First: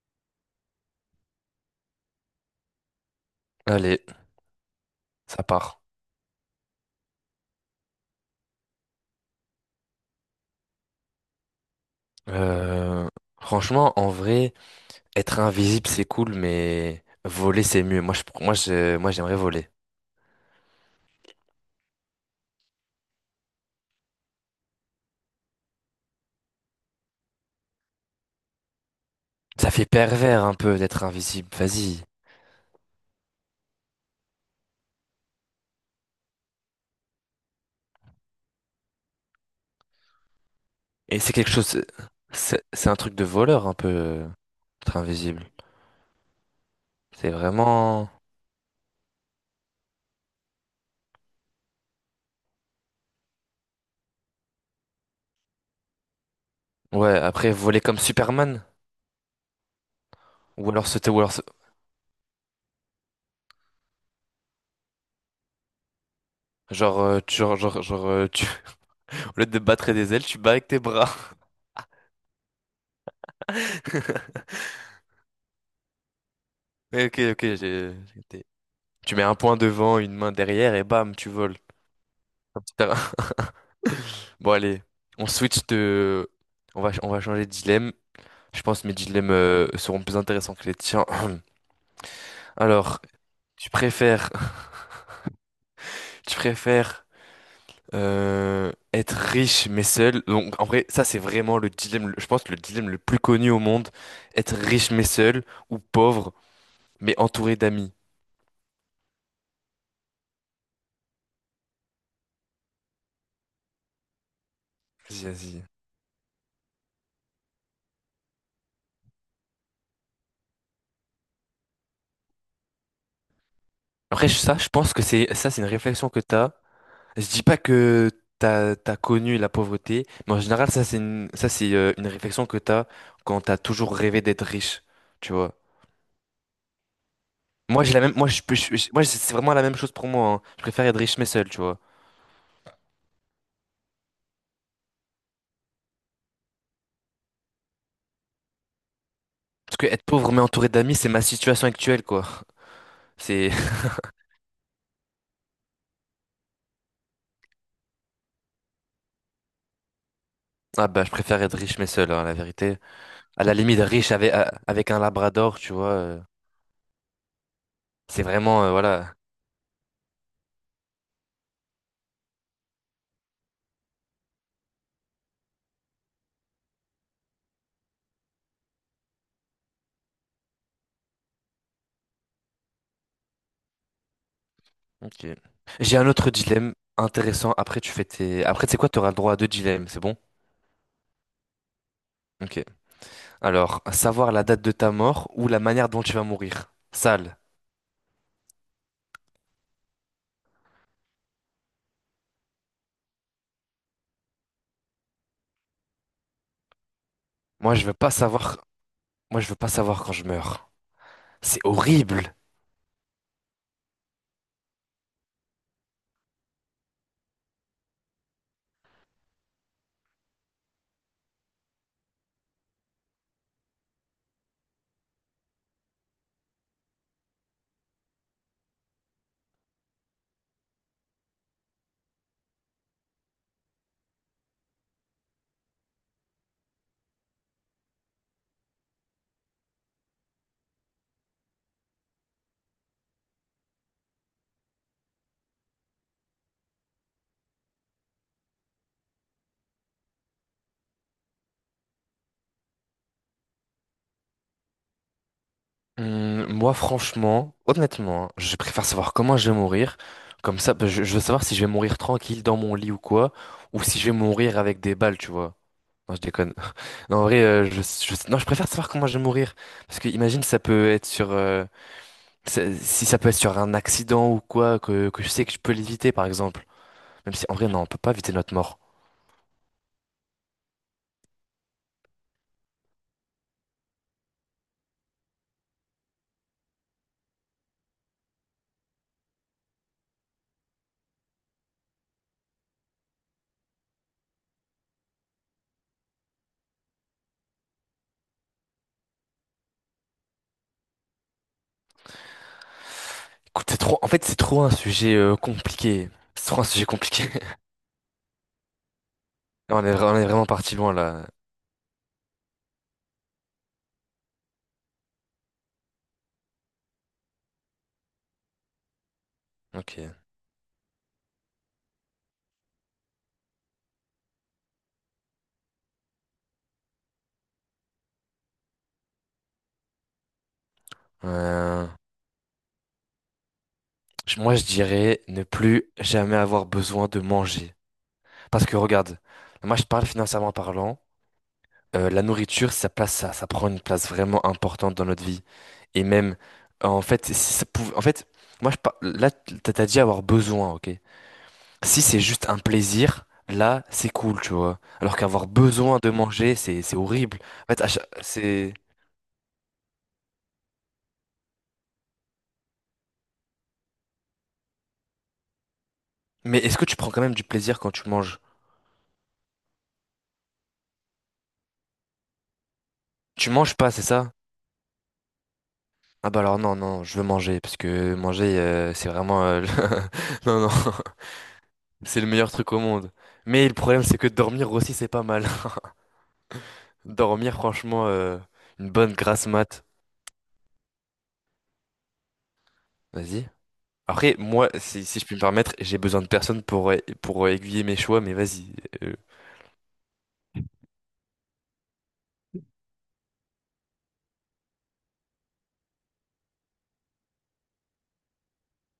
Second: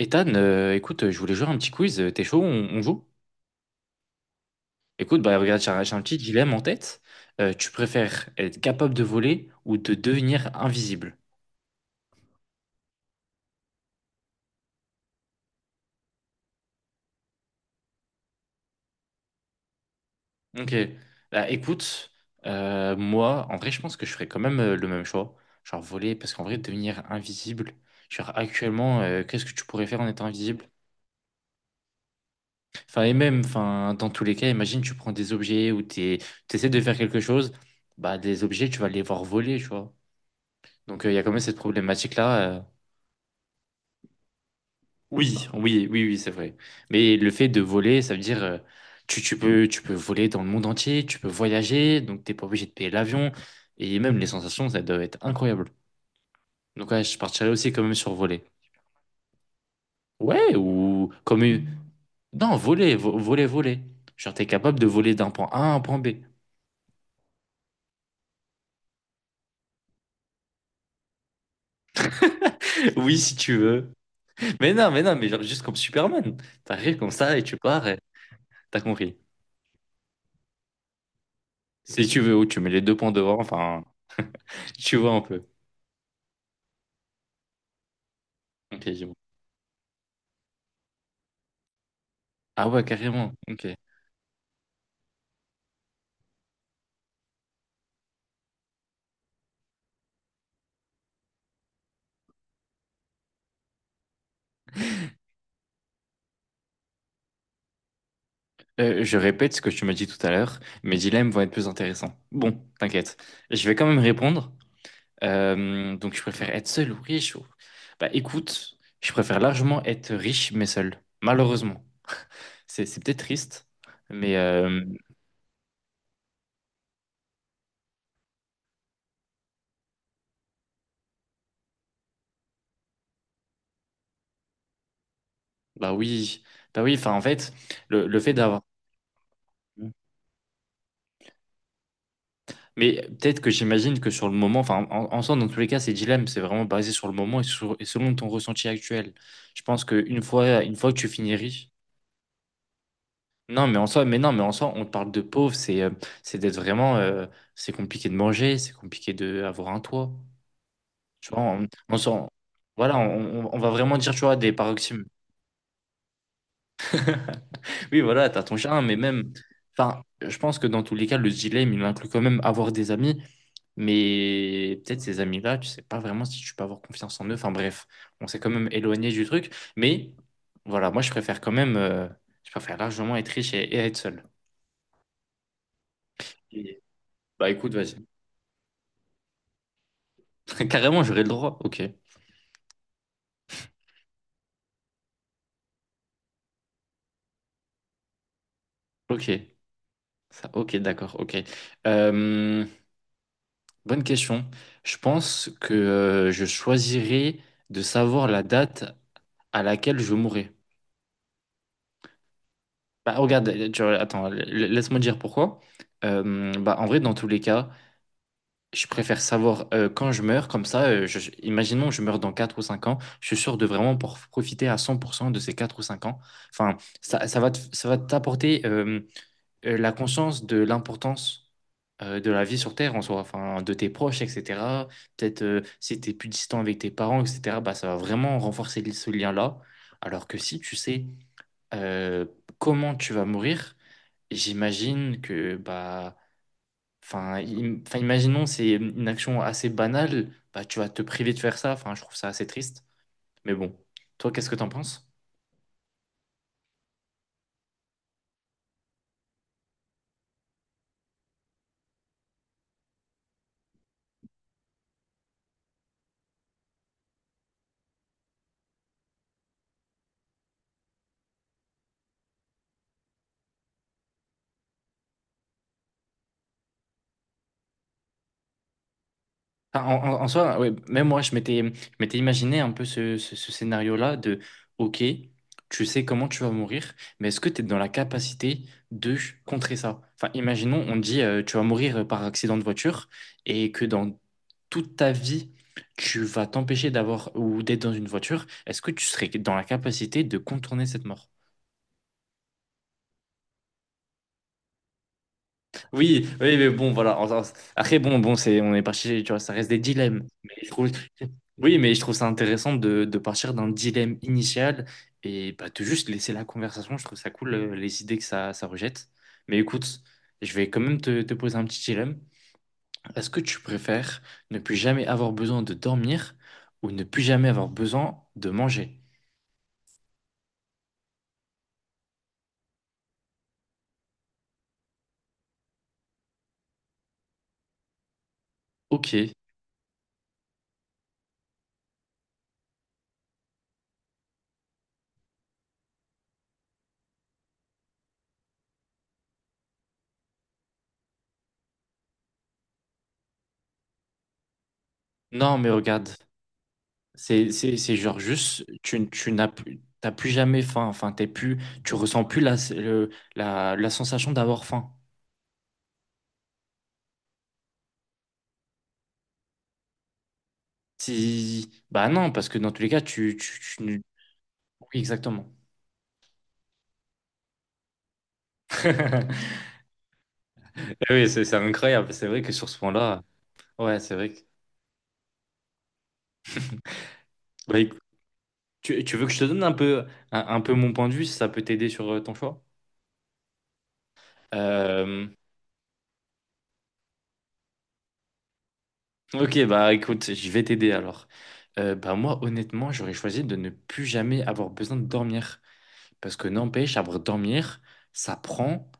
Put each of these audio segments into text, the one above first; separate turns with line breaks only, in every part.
Ethan, écoute, je voulais jouer à un petit quiz. T'es chaud, on joue?
Allez,
Écoute, bah
ça
regarde,
part.
j'ai un petit dilemme en tête. Tu préfères être capable de voler ou de devenir invisible?
Euh, Franchement, en vrai, être invisible, c'est cool, mais voler, c'est mieux. Moi, j'aimerais voler.
Ok. Bah écoute, moi, en vrai, je pense que je ferais quand même le même choix. Genre voler, parce qu'en vrai, devenir invisible, genre actuellement, qu'est-ce que tu
Ça fait
pourrais faire en étant
pervers un
invisible?
peu d'être invisible. Vas-y.
Enfin, et même, enfin, dans tous les cas, imagine, tu prends des objets ou t'es, t'essaies de faire quelque chose, bah des objets, tu vas les voir voler, tu vois. Donc il y
Et
a quand
c'est
même
quelque
cette
chose.
problématique-là.
C'est un truc de voleur un peu, être invisible.
Oui, oui, oui, oui, c'est vrai. Mais
C'est
le fait de voler,
vraiment.
ça veut dire tu, tu peux voler dans le monde entier, tu peux voyager, donc t'es pas obligé de payer l'avion et même les sensations, ça doit être incroyable. Donc ouais, je
Ouais,
partirais
après,
aussi
voler
quand même
comme
sur voler.
Superman.
Ouais,
Ou alors sauter,
ou
ou alors.
comme une- non, voler, voler, voler. Genre t'es capable de voler d'un point A à un point B.
Genre, tu, genre, genre, genre, tu... au lieu de battre des ailes, tu bats avec tes bras.
Oui, si tu veux. Mais non, mais non, mais genre juste comme Superman. T'arrives comme
Ok,
ça
ok,
et tu pars. Et
j'ai capté.
t'as
Tu
compris.
mets un point devant, une main derrière, et bam, tu voles.
Si tu veux, ou
Un
tu mets
petit
les deux
terrain.
points devant, enfin,
Bon, allez,
tu vois un
on
peu.
switch de... on va changer de dilemme. Je pense
Ok,
que mes
j'ai-
dilemmes seront plus intéressants que les tiens.
Ah ouais,
Alors,
carrément. Ok.
tu préfères... Tu préfères être riche mais seul. Donc, en vrai, ça, c'est vraiment je pense le dilemme le plus connu au monde. Être riche mais seul ou pauvre mais entouré d'amis.
Je répète ce que tu m'as dit tout à l'heure, mes dilemmes vont être plus intéressants. Bon, t'inquiète, je vais quand même répondre.
Vas-y, vas-y.
Donc, je préfère être seul ou riche ou- Bah, écoute, je préfère largement être riche mais seul, malheureusement. C'est peut-être triste,
Après,
mais
ça, je pense que ça, c'est une réflexion que t'as. Je dis pas que t'as connu la pauvreté, mais en général, ça c'est une réflexion que t'as quand t'as toujours rêvé d'être riche, tu vois.
bah oui, bah oui. Enfin, en fait,
Moi j'ai la même,
le
moi
fait
je, peux-
d'avoir.
je- moi c'est vraiment la même chose pour moi, hein. Je préfère être riche mais seul, tu vois.
Mais peut-être que j'imagine que sur le moment, enfin, en soi, dans tous les cas, ces dilemmes, c'est vraiment basé sur le moment et, sur- et selon ton ressenti actuel. Je
Parce
pense
que être
qu'une
pauvre mais
fois,
entouré
une fois
d'amis,
que
c'est
tu
ma
finis
situation
riche,
actuelle, quoi. C'est
non, mais en soi, mais non, mais en soi, on te parle de pauvre, c'est d'être vraiment, c'est compliqué de manger, c'est compliqué de avoir un toit.
ah bah je
Tu
préfère
vois,
être
on,
riche mais
on
seul, hein,
s'en-
la vérité.
voilà,
À
on,
la
on va
limite
vraiment
riche
dire, tu vois, des
avec un
paroxysmes.
labrador, tu vois.
Oui,
C'est
voilà, t'as ton
vraiment
chien, mais
voilà.
même, enfin, je pense que dans tous les cas, le dilemme, il inclut quand même avoir des amis, mais peut-être ces amis-là, tu sais pas vraiment si tu peux avoir confiance en eux. Enfin bref, on s'est quand même éloigné du truc, mais voilà, moi, je préfère quand même, je préfère largement être riche et être seul.
Ok. J'ai un autre dilemme
Et- Bah
intéressant.
écoute,
Après tu
vas-y.
fais tes, après c'est quoi? T'auras le droit à deux dilemmes, c'est bon?
Carrément, j'aurais le droit. Ok,
Ok. Alors, savoir la date de ta mort ou la manière dont tu vas mourir. Sale.
ok, ça, ok, d'accord, ok. Euh, Bonne question. Je pense que je choisirais
Moi,
de
je veux pas
savoir la
savoir.
date
Moi, je veux
à
pas
laquelle
savoir quand
je
je
mourrai.
meurs. C'est horrible.
Bah, regarde, tu vois, attends, laisse-moi dire pourquoi. Bah, en vrai, dans tous les cas, je préfère savoir quand je meurs, comme ça, imaginons que je meurs dans 4 ou 5 ans, je suis sûr de vraiment pour profiter à 100% de ces 4 ou 5 ans. Enfin, ça va te- ça va t'apporter. La conscience de l'importance de la vie sur Terre en soi, enfin, de tes proches, etc. Peut-être si tu es plus distant avec tes parents, etc., bah, ça va vraiment renforcer ce lien-là. Alors que si tu sais euh, comment tu vas mourir, j'imagine que, bah, enfin, enfin, imaginons, c'est une action assez banale, bah, tu vas te priver de faire ça. Enfin, je trouve ça assez triste. Mais bon, toi, qu'est-ce que t'en penses?
Moi, franchement, honnêtement, hein, je préfère savoir comment je vais mourir. Comme ça, bah, je veux savoir si je vais mourir tranquille dans mon lit ou quoi, ou si je vais mourir avec des balles, tu vois. Non, je déconne. Non, en vrai, je- non, je préfère savoir comment je vais mourir. Parce que imagine, ça peut être sur, ça- si ça peut être sur un accident ou quoi, que je sais que je peux l'éviter, par exemple. Même si, en vrai, non, on peut pas éviter notre mort.
Enfin, en soi, ouais, même moi, je m'étais imaginé un peu ce scénario-là de, OK, tu sais comment tu vas mourir, mais est-ce que tu es dans la capacité de contrer ça? Enfin, imaginons, on te dit, tu vas mourir par accident de voiture et que dans toute ta vie, tu vas t'empêcher d'avoir ou d'être dans une voiture. Est-ce que tu serais dans la capacité de contourner cette mort?
Écoute, c'est trop un sujet compliqué.
Oui,
C'est
oui,
trop un
mais
sujet
bon, voilà.
compliqué.
Après, bon, bon, c'est, on est parti, tu vois, ça reste des
On est
dilemmes.
vraiment parti loin là.
Oui, mais je trouve ça intéressant de partir d'un dilemme initial et bah, de juste laisser la conversation. Je trouve ça cool, les idées que ça rejette. Mais
Ok.
écoute, je vais quand même te poser un petit dilemme. Est-ce que tu préfères ne plus jamais avoir besoin de dormir ou ne plus jamais avoir besoin de manger?
Euh, Moi, je dirais ne plus jamais avoir besoin de manger. Parce que regarde,
Ok.
moi, je parle financièrement parlant. La nourriture, ça prend une place vraiment importante dans notre vie. Et même, en fait, si ça pouvait, en fait, moi, là, t'as dit avoir besoin, ok? Si c'est juste un plaisir, là, c'est cool, tu vois. Alors qu'avoir
Non, mais
besoin
regarde.
de manger, c'est horrible. En fait, à
C'est
cha-
genre juste,
c'est.
tu n'as plus, t'as plus jamais faim. Enfin, t'es plus, tu ressens plus la, la sensation d'avoir faim.
Mais est-ce que tu prends quand même du plaisir quand tu manges?
Bah non, parce que dans tous les cas,
Tu manges
tu
pas,
ne-
c'est ça?
Oui, exactement.
Ah bah alors non, non, je veux manger, parce que manger, c'est vraiment... Non, non,
Eh oui, c'est incroyable.
c'est le
C'est vrai
meilleur
que sur
truc au
ce
monde.
point-là,
Mais le
ouais,
problème,
c'est
c'est que
vrai que.
dormir aussi, c'est pas mal. Dormir,
Bah, écou-
franchement, une
Tu,
bonne
tu veux que je te
grasse
donne un
mat.
peu, un peu mon point de vue, si ça peut t'aider sur ton choix?
Vas-y. Après, moi, si je
Euh,
puis me permettre, j'ai besoin de personne pour aiguiller mes choix, mais vas-y. euh,
ok, bah écoute, je vais t'aider alors. Bah moi, honnêtement, j'aurais choisi de ne plus jamais avoir besoin de dormir. Parce que n'empêche, à dormir, ça prend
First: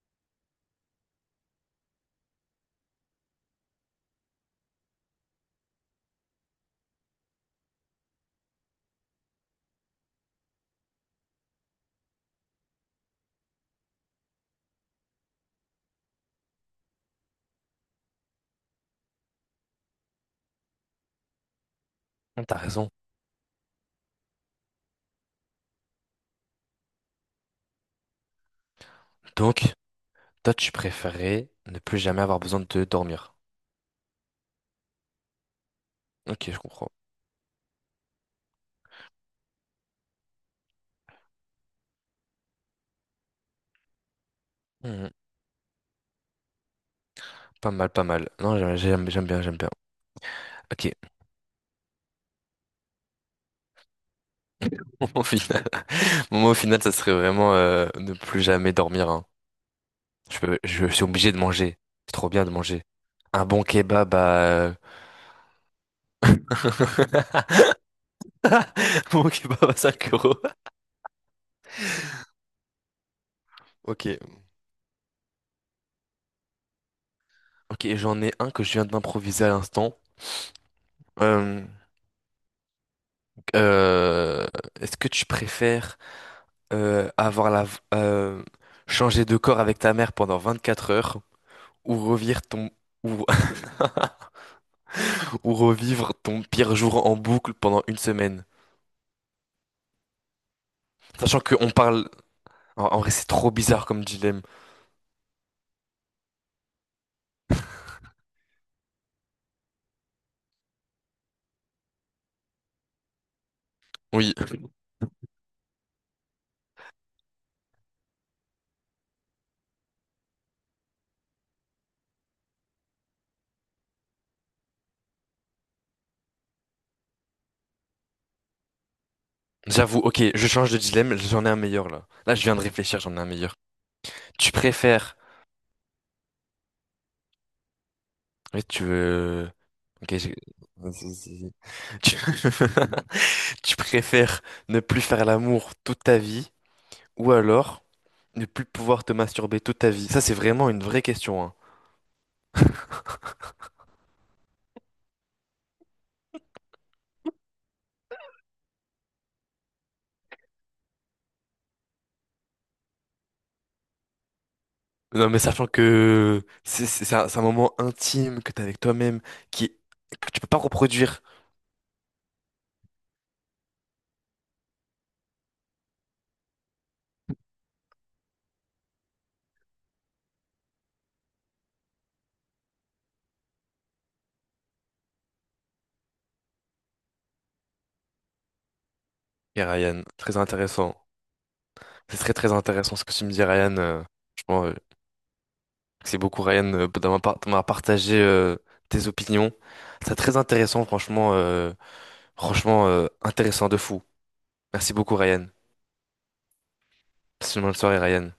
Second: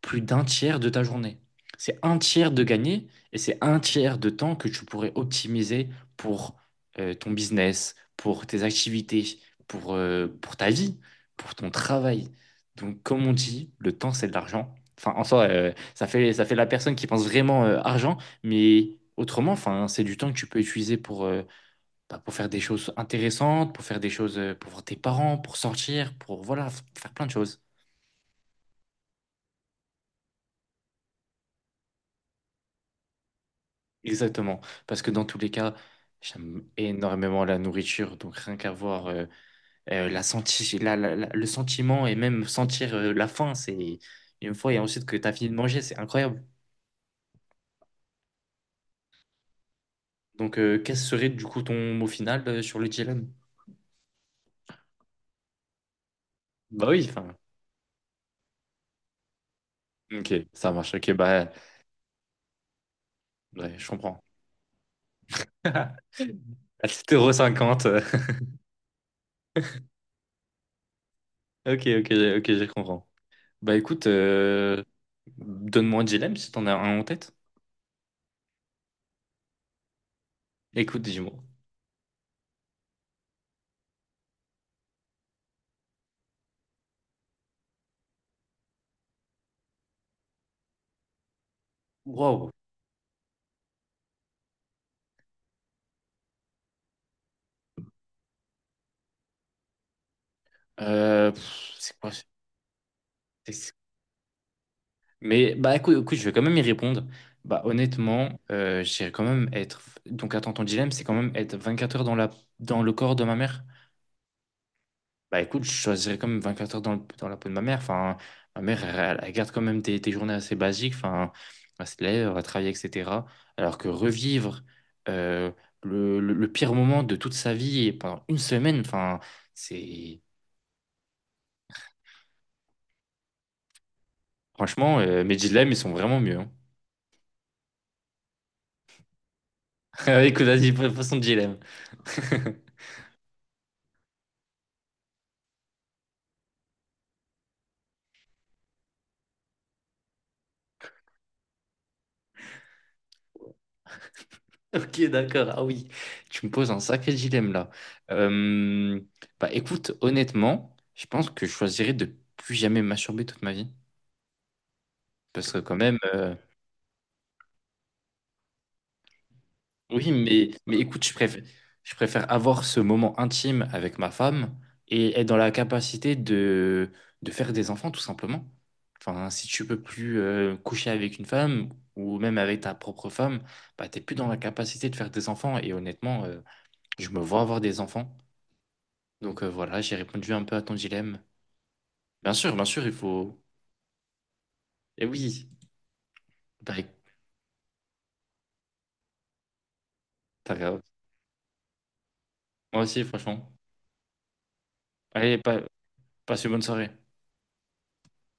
plus d'un tiers de ta journée. C'est un tiers de gagné et c'est un tiers de temps que tu pourrais optimiser pour ton business, pour tes activités, pour ta vie, pour ton travail. Donc, comme on dit, le temps, c'est de l'argent. Enfin, en soi, ça fait la personne qui pense vraiment argent, mais autrement, enfin, c'est du temps que tu peux utiliser pour, bah, pour faire
T'as
des
raison.
choses intéressantes, pour faire des choses, pour voir tes parents, pour sortir, pour voilà, faire plein de choses.
Donc... Toi, tu préférais ne plus jamais avoir besoin de dormir.
Exactement. Parce que dans tous les cas,
Ok, je
j'aime
comprends.
énormément la nourriture. Donc rien qu'à voir la senti la- la- la- le sentiment et même sentir la faim, c'est une fois et ensuite
Mhm.
que tu as fini de manger, c'est incroyable.
Pas mal, pas mal. Non, j'aime, j'aime bien, j'aime bien.
Donc
Ok.
quel serait du coup ton mot final sur le dilemme?
Au final, moi, au final,
Bah
ça
oui,
serait
enfin.
vraiment ne plus jamais dormir, hein.
Ok, ça marche.
Suis
Ok,
obligé de
bah
manger. C'est trop bien de manger. Un bon
ouais, je
kebab
comprends.
à... un
À 7,50 €.
bon kebab à 5 euros.
Ok, ok, ok, je comprends. Bah
Ok.
écoute, donne-moi un dilemme si t'en as un en tête.
Ok, j'en ai un que je viens d'improviser à l'instant.
Écoute, dis-moi.
Euh, euh, Est-ce que tu préfères avoir changer de corps avec ta mère pendant 24 heures ou revivre
Wow.
ton ou, ou revivre ton pire jour en boucle pendant une semaine. Sachant qu'on
Pff, c'est
parle.
quoi?
En vrai, c'est trop
C'est- c'est-
bizarre comme dilemme.
Mais bah écoute, écoute, je vais quand même y répondre. Bah honnêtement, j'irais quand même être. Donc attends, ton dilemme, c'est quand même être 24 heures dans la... dans le corps de ma mère?
Oui,
Bah écoute, je choisirais quand même 24 heures dans la peau de ma mère. Enfin, ma mère, elle, elle garde quand même des journées assez basiques. Enfin, elle se lève, elle va travailler, etc. Alors que revivre euh, le pire moment de toute sa vie et pendant une semaine, enfin,
j'avoue,
c'est...
ok, je change de dilemme, j'en ai un meilleur là. Là, je viens de réfléchir, j'en ai un meilleur. Tu
Franchement,
préfères.
mes dilemmes, ils sont vraiment mieux. Hein.
Oui, tu veux. Ok, j'ai-
Écoute, vas-y,
vas-y,
façon
vas-y.
dilemme.
Tu... tu préfères ne plus faire l'amour toute ta vie ou alors ne plus pouvoir te masturber toute ta vie? Ça, c'est vraiment une vraie question, hein.
Ok, d'accord. Ah oui, tu me poses un sacré dilemme là. Euh, bah écoute, honnêtement, je pense que je choisirais de plus jamais masturber toute ma vie.
Non, mais
Parce que
sachant
quand même,
que c'est un moment intime que t'as avec toi-même qui
oui,
que tu peux pas
mais écoute,
reproduire.
je préfère avoir ce moment intime avec ma femme et être dans la capacité de faire des enfants, tout simplement. Enfin, si tu peux plus coucher avec une femme ou même avec ta propre femme, bah, t'es plus dans la capacité de faire des enfants. Et honnêtement, je me vois avoir des enfants. Donc
Et
voilà, j'ai
Ryan,
répondu
très
un peu à ton
intéressant.
dilemme.
C'est très très
Bien sûr, il
intéressant ce que tu me
faut...
dis, Ryan. Franchement,
Et oui,
c'est beaucoup, Ryan,
bah,
d'avoir partagé tes opinions. C'est très
t'as-
intéressant, franchement,
moi aussi, franchement.
intéressant de fou. Merci beaucoup,
Allez,
Ryan.
passe une bonne soirée.
Passe une bonne soirée, Ryan.